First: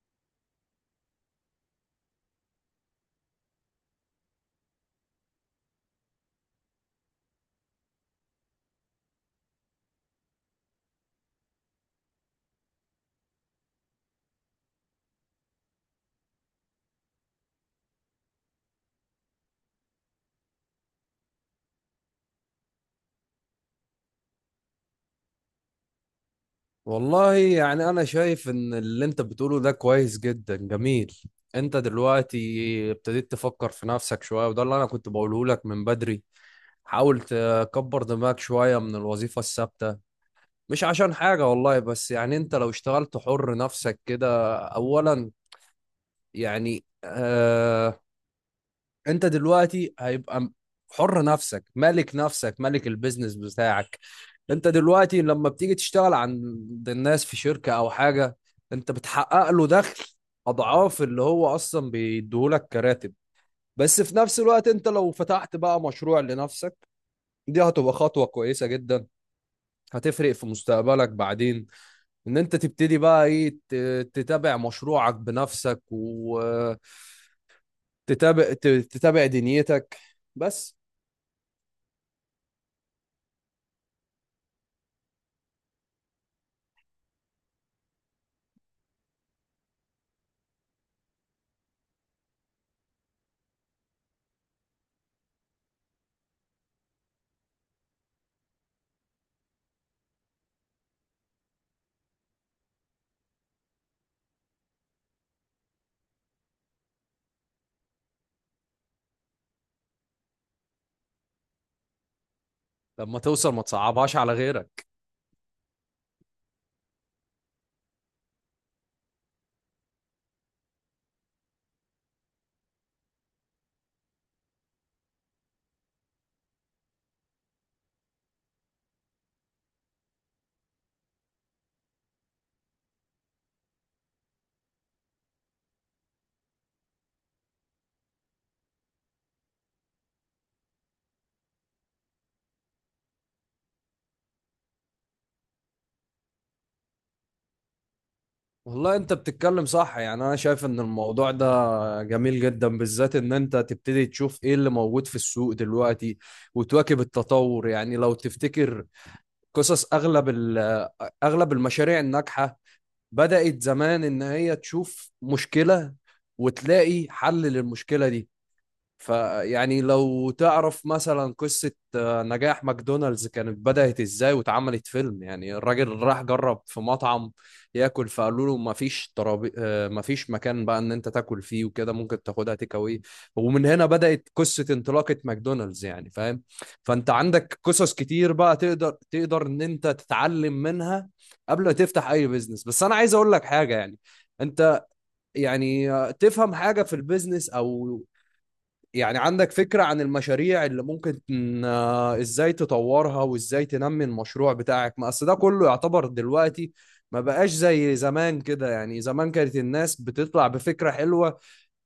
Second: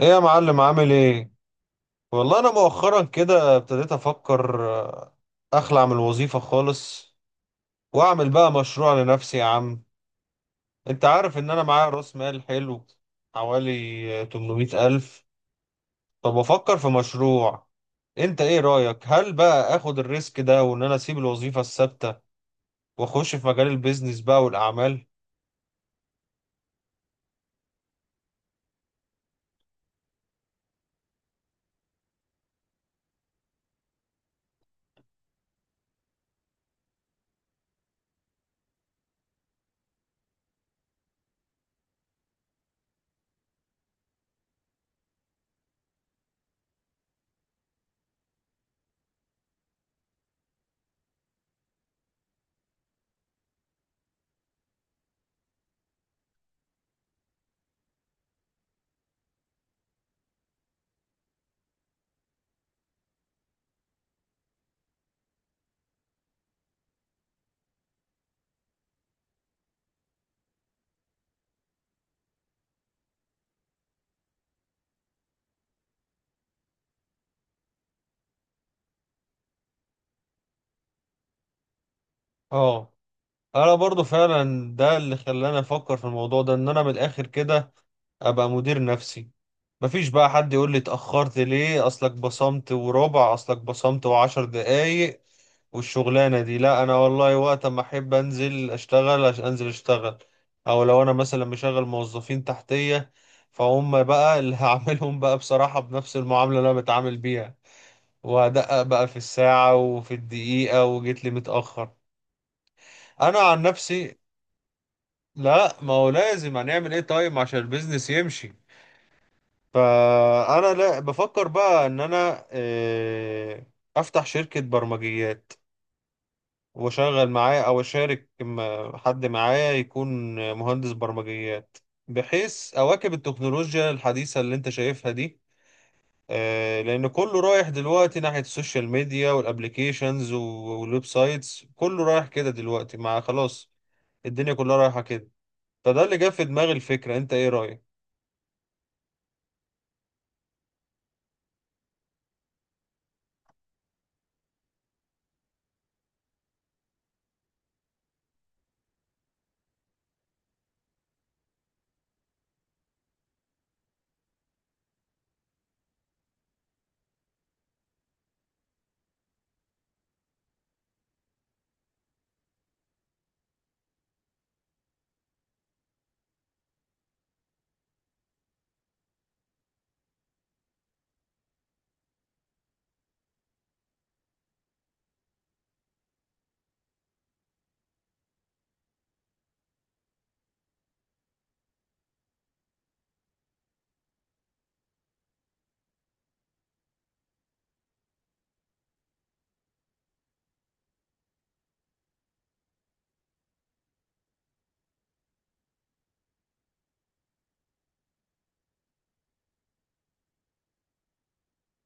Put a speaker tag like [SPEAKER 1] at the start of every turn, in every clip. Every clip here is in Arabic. [SPEAKER 1] ايه يا معلم، عامل ايه؟ والله انا مؤخرا كده ابتديت افكر اخلع من الوظيفة خالص، واعمل بقى مشروع لنفسي يا عم. انت عارف ان انا معايا راس مال حلو، حوالي 800 الف. فبفكر في مشروع. انت ايه رأيك؟ هل بقى اخد الريسك ده وان انا اسيب الوظيفة الثابتة واخش في مجال البيزنس بقى والاعمال؟
[SPEAKER 2] والله يعني أنا شايف إن اللي أنت بتقوله ده كويس جدا جميل. أنت دلوقتي ابتديت تفكر في نفسك شوية، وده اللي أنا كنت بقوله لك من بدري. حاول تكبر دماغك شوية من الوظيفة الثابتة. مش عشان حاجة والله، بس يعني أنت لو اشتغلت حر نفسك كده أولا، يعني أنت دلوقتي هيبقى حر نفسك، مالك نفسك، مالك البيزنس بتاعك. انت دلوقتي لما بتيجي تشتغل عند الناس في شركة او حاجة، انت بتحقق له دخل اضعاف اللي هو اصلا بيديهولك كراتب. بس في نفس الوقت انت لو فتحت بقى مشروع لنفسك، دي هتبقى خطوة كويسة جدا، هتفرق في مستقبلك بعدين. ان انت تبتدي بقى ايه، تتابع مشروعك بنفسك، وتتابع دنيتك بس.
[SPEAKER 1] اه، انا برضو فعلا ده اللي خلاني افكر في الموضوع ده، ان انا من الاخر كده ابقى مدير نفسي. مفيش بقى حد يقول لي اتأخرت ليه، اصلك بصمت وربع، اصلك بصمت وعشر دقايق. والشغلانة دي لا، انا والله وقت ما احب انزل اشتغل عشان انزل اشتغل. او لو انا مثلا مشغل موظفين تحتية، فهم بقى اللي هعملهم بقى بصراحة بنفس المعاملة اللي انا بتعامل بيها، وهدقق بقى في الساعة وفي الدقيقة وجيت لي متأخر.
[SPEAKER 2] لما
[SPEAKER 1] انا
[SPEAKER 2] توصل
[SPEAKER 1] عن
[SPEAKER 2] ما تصعبهاش
[SPEAKER 1] نفسي،
[SPEAKER 2] على غيرك.
[SPEAKER 1] لا، ما هو لازم هنعمل ايه طيب عشان البيزنس يمشي. فانا لا بفكر بقى ان انا افتح شركة برمجيات واشغل معاه، او اشارك حد معايا يكون مهندس برمجيات، بحيث اواكب التكنولوجيا الحديثة اللي انت شايفها دي. لان كله رايح دلوقتي ناحية السوشيال ميديا والابليكيشنز والويب سايتس، كله رايح كده دلوقتي مع خلاص. الدنيا كلها رايحة كده. فده اللي جاب في دماغي الفكرة. انت ايه رأيك؟
[SPEAKER 2] والله انت بتتكلم صح، يعني انا شايف ان الموضوع ده جميل جدا، بالذات ان انت تبتدي تشوف ايه اللي موجود في السوق دلوقتي وتواكب التطور. يعني لو تفتكر قصص اغلب اغلب المشاريع الناجحة، بدأت زمان ان هي تشوف مشكلة وتلاقي حل للمشكلة دي. فيعني لو تعرف مثلا قصة نجاح ماكدونالدز كانت بدأت ازاي، واتعملت فيلم. يعني الراجل راح جرب في مطعم ياكل، فقالوا له مفيش ترابي، مفيش مكان بقى ان انت تاكل فيه وكده، ممكن تاخدها تيك اواي. ومن هنا بدأت قصة انطلاقة ماكدونالدز، يعني فاهم؟ فانت عندك قصص كتير بقى، تقدر ان انت تتعلم منها قبل ما تفتح اي بيزنس. بس انا عايز اقول لك حاجة. يعني انت، يعني تفهم حاجة في البيزنس، او يعني عندك فكرة عن المشاريع اللي ممكن ازاي تطورها وازاي تنمي المشروع بتاعك. ما اصل ده كله يعتبر دلوقتي ما بقاش زي زمان كده. يعني زمان كانت الناس بتطلع بفكرة حلوة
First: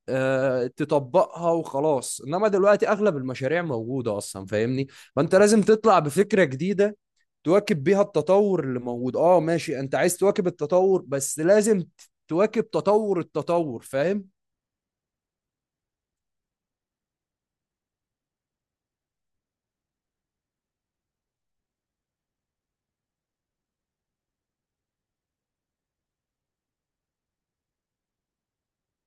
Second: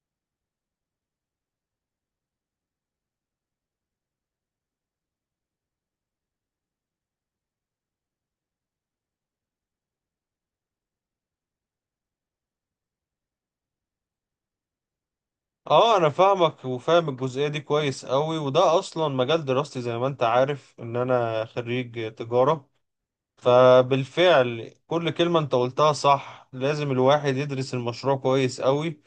[SPEAKER 2] تطبقها وخلاص، انما دلوقتي اغلب المشاريع موجودة اصلا، فاهمني؟ فانت لازم تطلع بفكرة جديدة، تواكب بيها التطور اللي موجود. اه ماشي، انت عايز تواكب التطور، بس لازم تواكب تطور التطور، فاهم؟
[SPEAKER 1] اه، انا فاهمك، وفاهم الجزئيه دي كويس قوي. وده اصلا مجال دراستي زي ما انت عارف ان انا خريج تجاره. فبالفعل كل كلمه انت قلتها صح، لازم الواحد يدرس المشروع كويس قوي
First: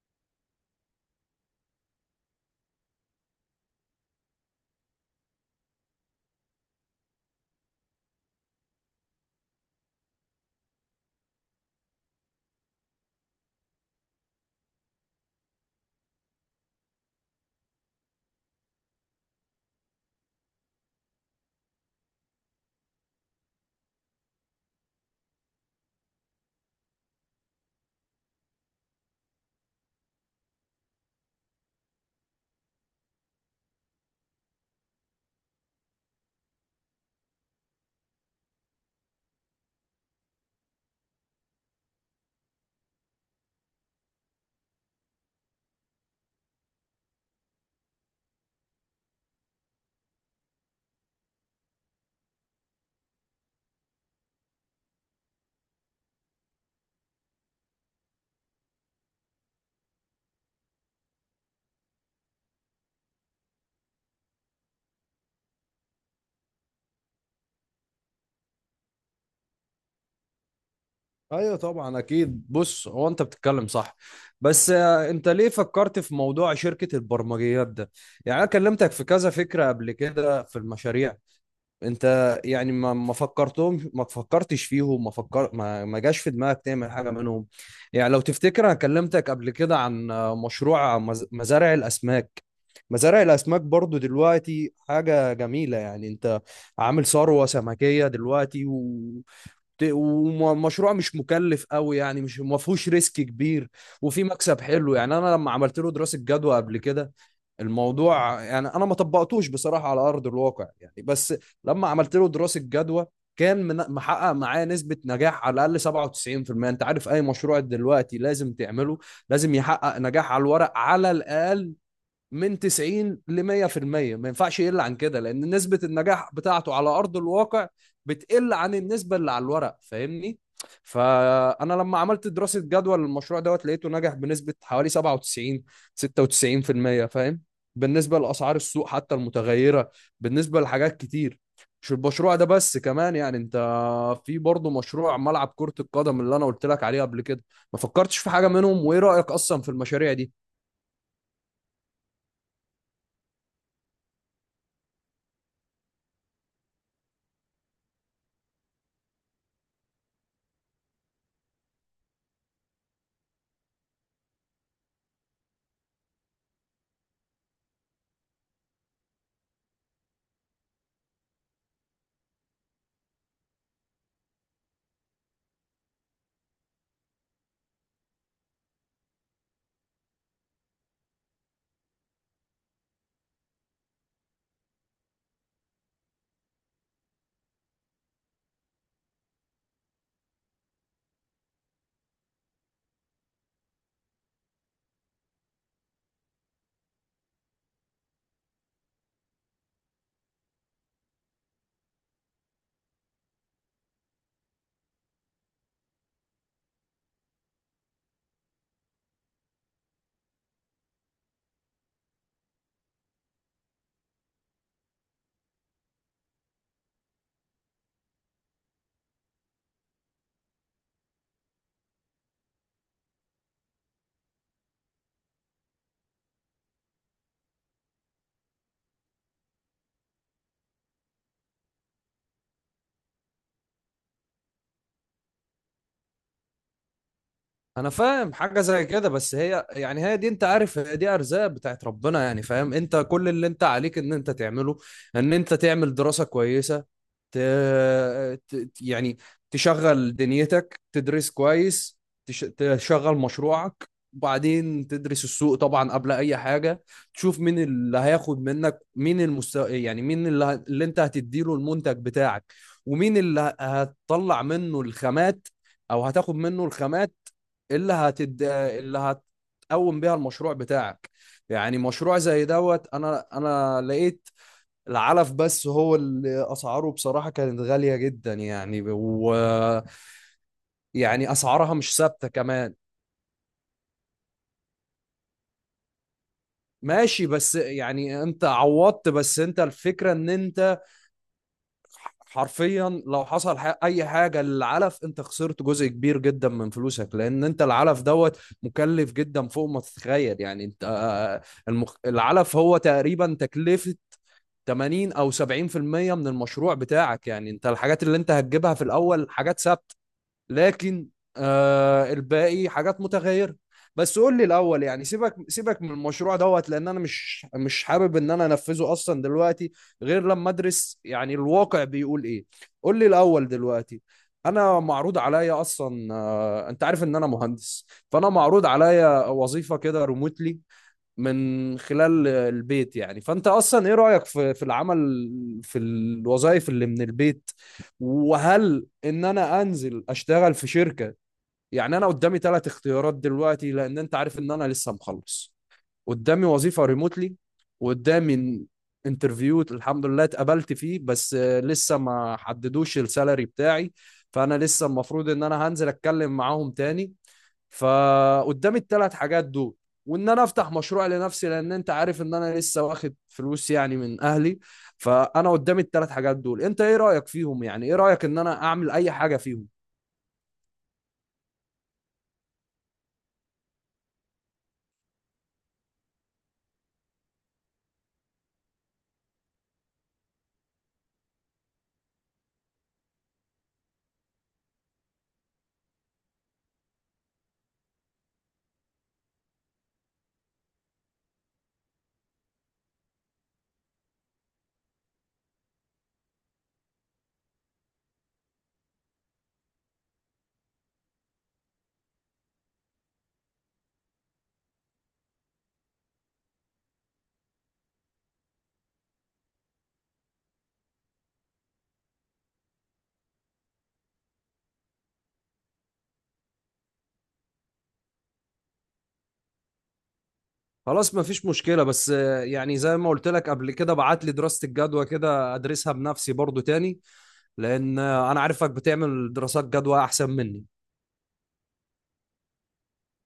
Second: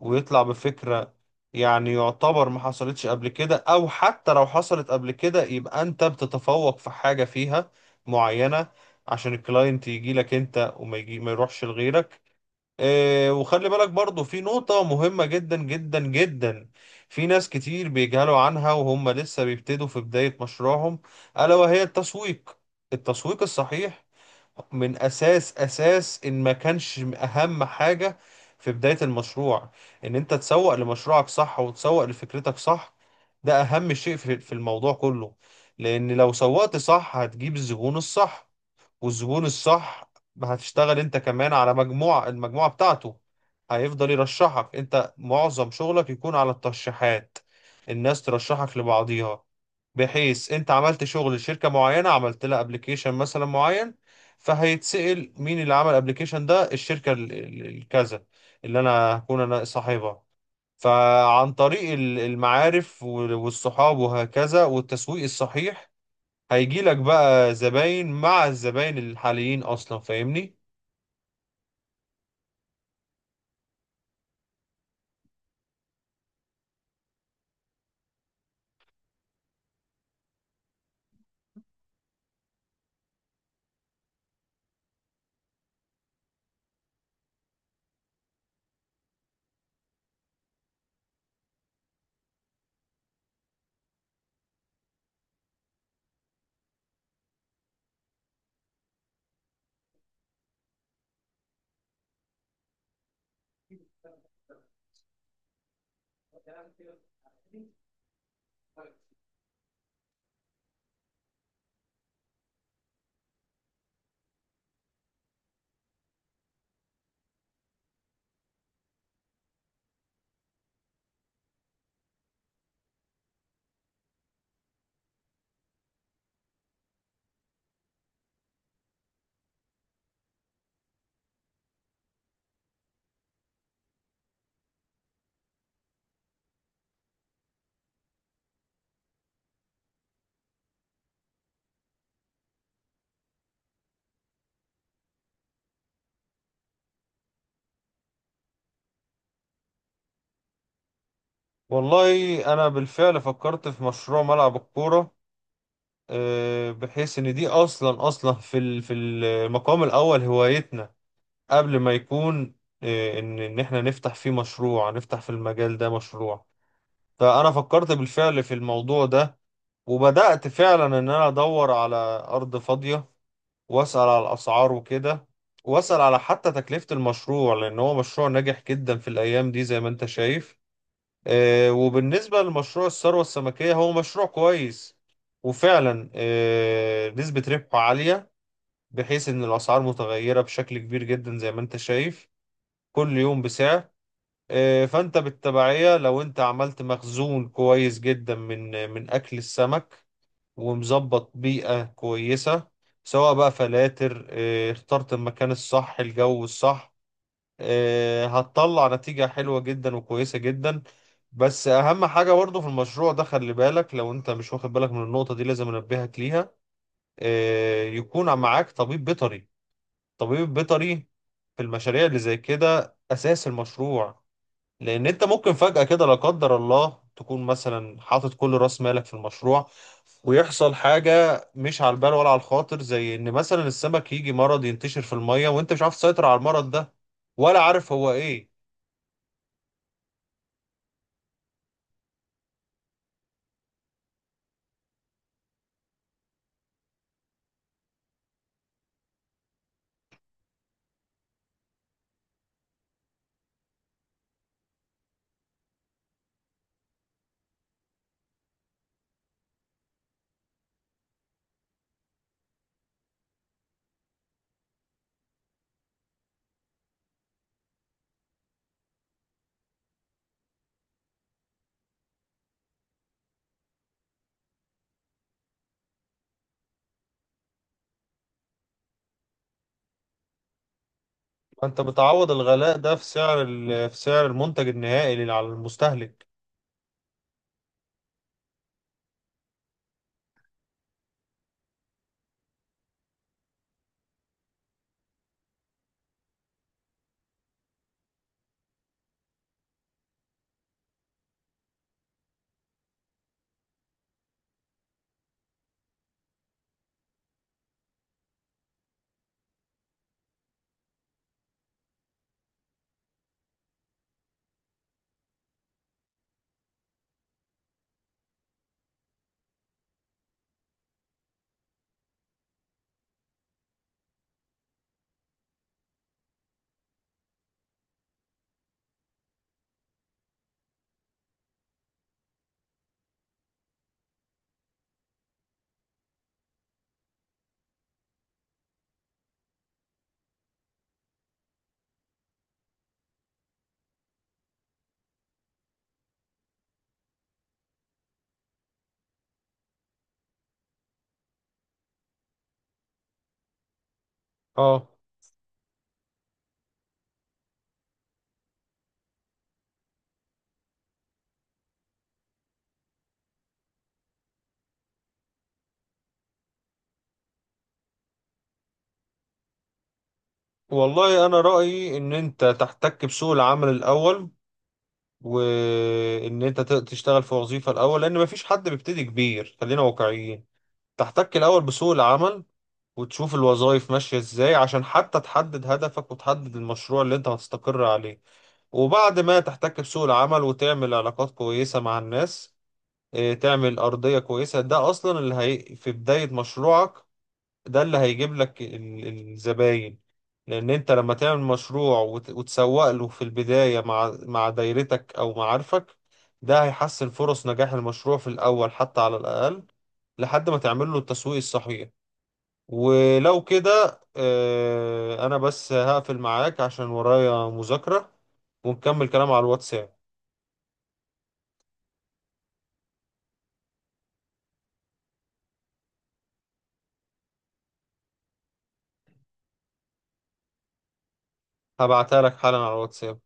[SPEAKER 1] ويطلع بفكره، يعني يعتبر ما حصلتش قبل كده، او حتى لو حصلت قبل كده يبقى انت بتتفوق في حاجه فيها معينه عشان الكلاينت يجي لك انت وما يجي ما يروحش لغيرك. وخلي بالك برضو في نقطة مهمة جدا جدا جدا. في ناس كتير بيجهلوا عنها وهم لسه بيبتدوا في بداية مشروعهم، ألا وهي التسويق. التسويق الصحيح من أساس أساس إن ما كانش أهم حاجة في بداية المشروع، إن أنت تسوق لمشروعك صح وتسوق لفكرتك صح. ده أهم شيء في الموضوع كله. لأن لو سوقت صح هتجيب الزبون الصح، والزبون الصح هتشتغل انت كمان على مجموعة، المجموعة بتاعته هيفضل يرشحك. انت معظم شغلك يكون على الترشيحات، الناس ترشحك لبعضيها، بحيث انت عملت شغل لشركة معينة، عملت لها ابلكيشن مثلا معين، فهيتسأل مين اللي عمل الابلكيشن ده؟ الشركة الكذا، اللي انا هكون انا صاحبها. فعن طريق المعارف والصحاب وهكذا والتسويق الصحيح، هيجي لك بقى زباين مع الزباين الحاليين اصلا، فاهمني؟
[SPEAKER 2] ايوه طبعا اكيد. بص، هو انت بتتكلم صح، بس انت ليه فكرت في موضوع شركة البرمجيات ده؟ يعني انا كلمتك في كذا فكرة قبل كده في المشاريع. انت يعني ما فكرتهمش، ما فكرتش فيهم، ما فكر ما, ما جاش في دماغك تعمل حاجة منهم. يعني لو تفتكر انا كلمتك قبل كده عن مشروع مزارع الاسماك. مزارع الاسماك برضو دلوقتي حاجة جميلة، يعني انت عامل ثروة سمكية دلوقتي. ومشروع مش مكلف قوي، يعني مش ما فيهوش ريسك كبير، وفي مكسب حلو. يعني انا لما عملت له دراسه جدوى قبل كده، الموضوع يعني انا ما طبقتوش بصراحه على ارض الواقع يعني، بس لما عملت له دراسه جدوى كان محقق معايا نسبة نجاح على الأقل 97%. أنت عارف أي مشروع دلوقتي لازم تعمله، لازم يحقق نجاح على الورق على الأقل من 90 ل 100%. ما ينفعش يقل عن كده، لان نسبة النجاح بتاعته على ارض الواقع بتقل عن النسبة اللي على الورق، فاهمني؟ فانا لما عملت دراسة جدوى للمشروع دوت، لقيته نجح بنسبة حوالي 97، 96%، فاهم؟ بالنسبة لاسعار السوق حتى المتغيرة، بالنسبة لحاجات كتير، مش المشروع ده بس كمان. يعني انت، في برضه مشروع ملعب كرة القدم اللي انا قلت لك عليه قبل كده، ما فكرتش في حاجة منهم، وايه رأيك اصلا في المشاريع دي؟
[SPEAKER 1] والله انا بالفعل فكرت في مشروع ملعب الكوره. بحيث ان دي اصلا اصلا في المقام الاول هوايتنا قبل ما يكون ان احنا نفتح فيه مشروع، نفتح في المجال ده مشروع. فانا فكرت بالفعل في الموضوع ده، وبدأت فعلا ان انا ادور على ارض فاضيه واسأل على الأسعار وكده، واسأل على حتى تكلفة المشروع، لأن هو مشروع ناجح جدا في الأيام دي زي ما أنت شايف. وبالنسبة لمشروع الثروة السمكية، هو مشروع كويس وفعلا نسبة ربحه عالية، بحيث إن الأسعار متغيرة بشكل كبير جدا زي ما أنت شايف، كل يوم بسعر. فأنت بالتبعية لو أنت عملت مخزون كويس جدا من أكل السمك ومظبط بيئة كويسة، سواء بقى فلاتر، اخترت المكان الصح الجو الصح. هتطلع نتيجة حلوة جدا وكويسة جدا. بس أهم حاجة برضه في المشروع ده، خلي بالك، لو أنت مش واخد بالك من النقطة دي لازم أنبهك ليها. يكون معاك طبيب بيطري. طبيب بيطري في المشاريع اللي زي كده أساس المشروع. لان انت ممكن فجأة كده لا قدر الله تكون مثلا حاطط كل راس مالك في المشروع، ويحصل حاجة مش على البال ولا على الخاطر، زي ان مثلا السمك يجي مرض ينتشر في المية وانت مش عارف تسيطر على المرض ده، ولا
[SPEAKER 2] انا
[SPEAKER 1] عارف هو
[SPEAKER 2] فاهم
[SPEAKER 1] ايه.
[SPEAKER 2] حاجه زي كده، بس هي يعني هي دي، انت عارف، هي دي ارزاق بتاعت ربنا، يعني فاهم؟ انت كل اللي انت عليك ان انت تعمله، ان انت تعمل دراسه كويسه، ت... يعني تشغل دنيتك، تدرس كويس، تشغل مشروعك، وبعدين تدرس السوق طبعا قبل اي حاجه. تشوف مين اللي هياخد منك، مين المستوى، يعني مين اللي انت هتديله المنتج بتاعك، ومين اللي هتطلع منه الخامات او هتاخد منه الخامات، اللي اللي هتقوم بيها المشروع بتاعك. يعني مشروع زي دوت، انا لقيت العلف بس هو اللي اسعاره بصراحه كانت غاليه جدا يعني، و يعني اسعارها
[SPEAKER 1] فانت
[SPEAKER 2] مش ثابته
[SPEAKER 1] بتعوض
[SPEAKER 2] كمان.
[SPEAKER 1] الغلاء ده في في سعر المنتج النهائي اللي على المستهلك.
[SPEAKER 2] ماشي، بس يعني انت عوضت، بس انت الفكره ان انت حرفيا لو حصل اي حاجه للعلف، انت خسرت جزء كبير جدا من فلوسك، لان انت العلف دوت مكلف جدا فوق ما تتخيل. يعني انت العلف هو تقريبا تكلفه 80 او 70% من المشروع بتاعك. يعني انت الحاجات اللي انت هتجيبها في الاول حاجات ثابته، لكن الباقي حاجات متغيرة. بس قول لي الأول، يعني سيبك سيبك من المشروع دوت، لأن أنا مش حابب إن أنا أنفذه أصلا دلوقتي، غير لما أدرس يعني الواقع بيقول إيه. قول لي الأول دلوقتي. أنا معروض عليا أصلا، أنت عارف إن أنا مهندس. فأنا معروض عليا وظيفة كده ريموتلي من خلال البيت. يعني فانت اصلا ايه رايك في العمل، في الوظائف اللي من البيت؟ وهل ان انا انزل اشتغل في شركه؟ يعني انا قدامي ثلاث اختيارات دلوقتي، لان انت عارف ان انا لسه مخلص. قدامي وظيفه ريموتلي، وقدامي انترفيو الحمد لله اتقبلت فيه، بس لسه ما حددوش السالري بتاعي. فانا لسه
[SPEAKER 1] اه،
[SPEAKER 2] المفروض ان انا هنزل اتكلم معاهم تاني. فقدامي الثلاث حاجات دول، وان انا افتح مشروع لنفسي لان انت عارف ان انا لسه واخد فلوس يعني من اهلي. فانا قدامي الثلاث حاجات دول، انت ايه رايك فيهم؟ يعني ايه رايك ان انا اعمل اي حاجه فيهم؟
[SPEAKER 1] والله انا رأيي ان انت تحتك بسوق العمل الاول، وان انت تشتغل في وظيفة الاول، لان مفيش حد بيبتدي كبير، خلينا واقعيين. تحتك الأول بسوق العمل وتشوف الوظائف ماشية ازاي، عشان حتى تحدد هدفك وتحدد المشروع اللي انت هتستقر عليه. وبعد ما تحتك بسوق العمل وتعمل علاقات كويسة مع الناس، اه، تعمل أرضية كويسة. ده أصلا اللي هي في بداية مشروعك، ده اللي هيجيب لك الزباين. لأن انت لما تعمل مشروع وتسوق له في البداية مع دايرتك أو معارفك، ده هيحسن فرص نجاح المشروع في الأول حتى على الأقل، لحد ما تعمل له التسويق الصحيح. ولو كده انا بس هقفل معاك عشان ورايا مذاكرة، ونكمل كلام على الواتساب.
[SPEAKER 2] خلاص مفيش مشكله، بس يعني زي ما قلت لك قبل كده، بعت لي دراسه الجدوى كده، ادرسها بنفسي برضو تاني. لان انا عارفك بتعمل دراسات جدوى احسن مني.
[SPEAKER 1] هبعتها لك حالا على الواتساب.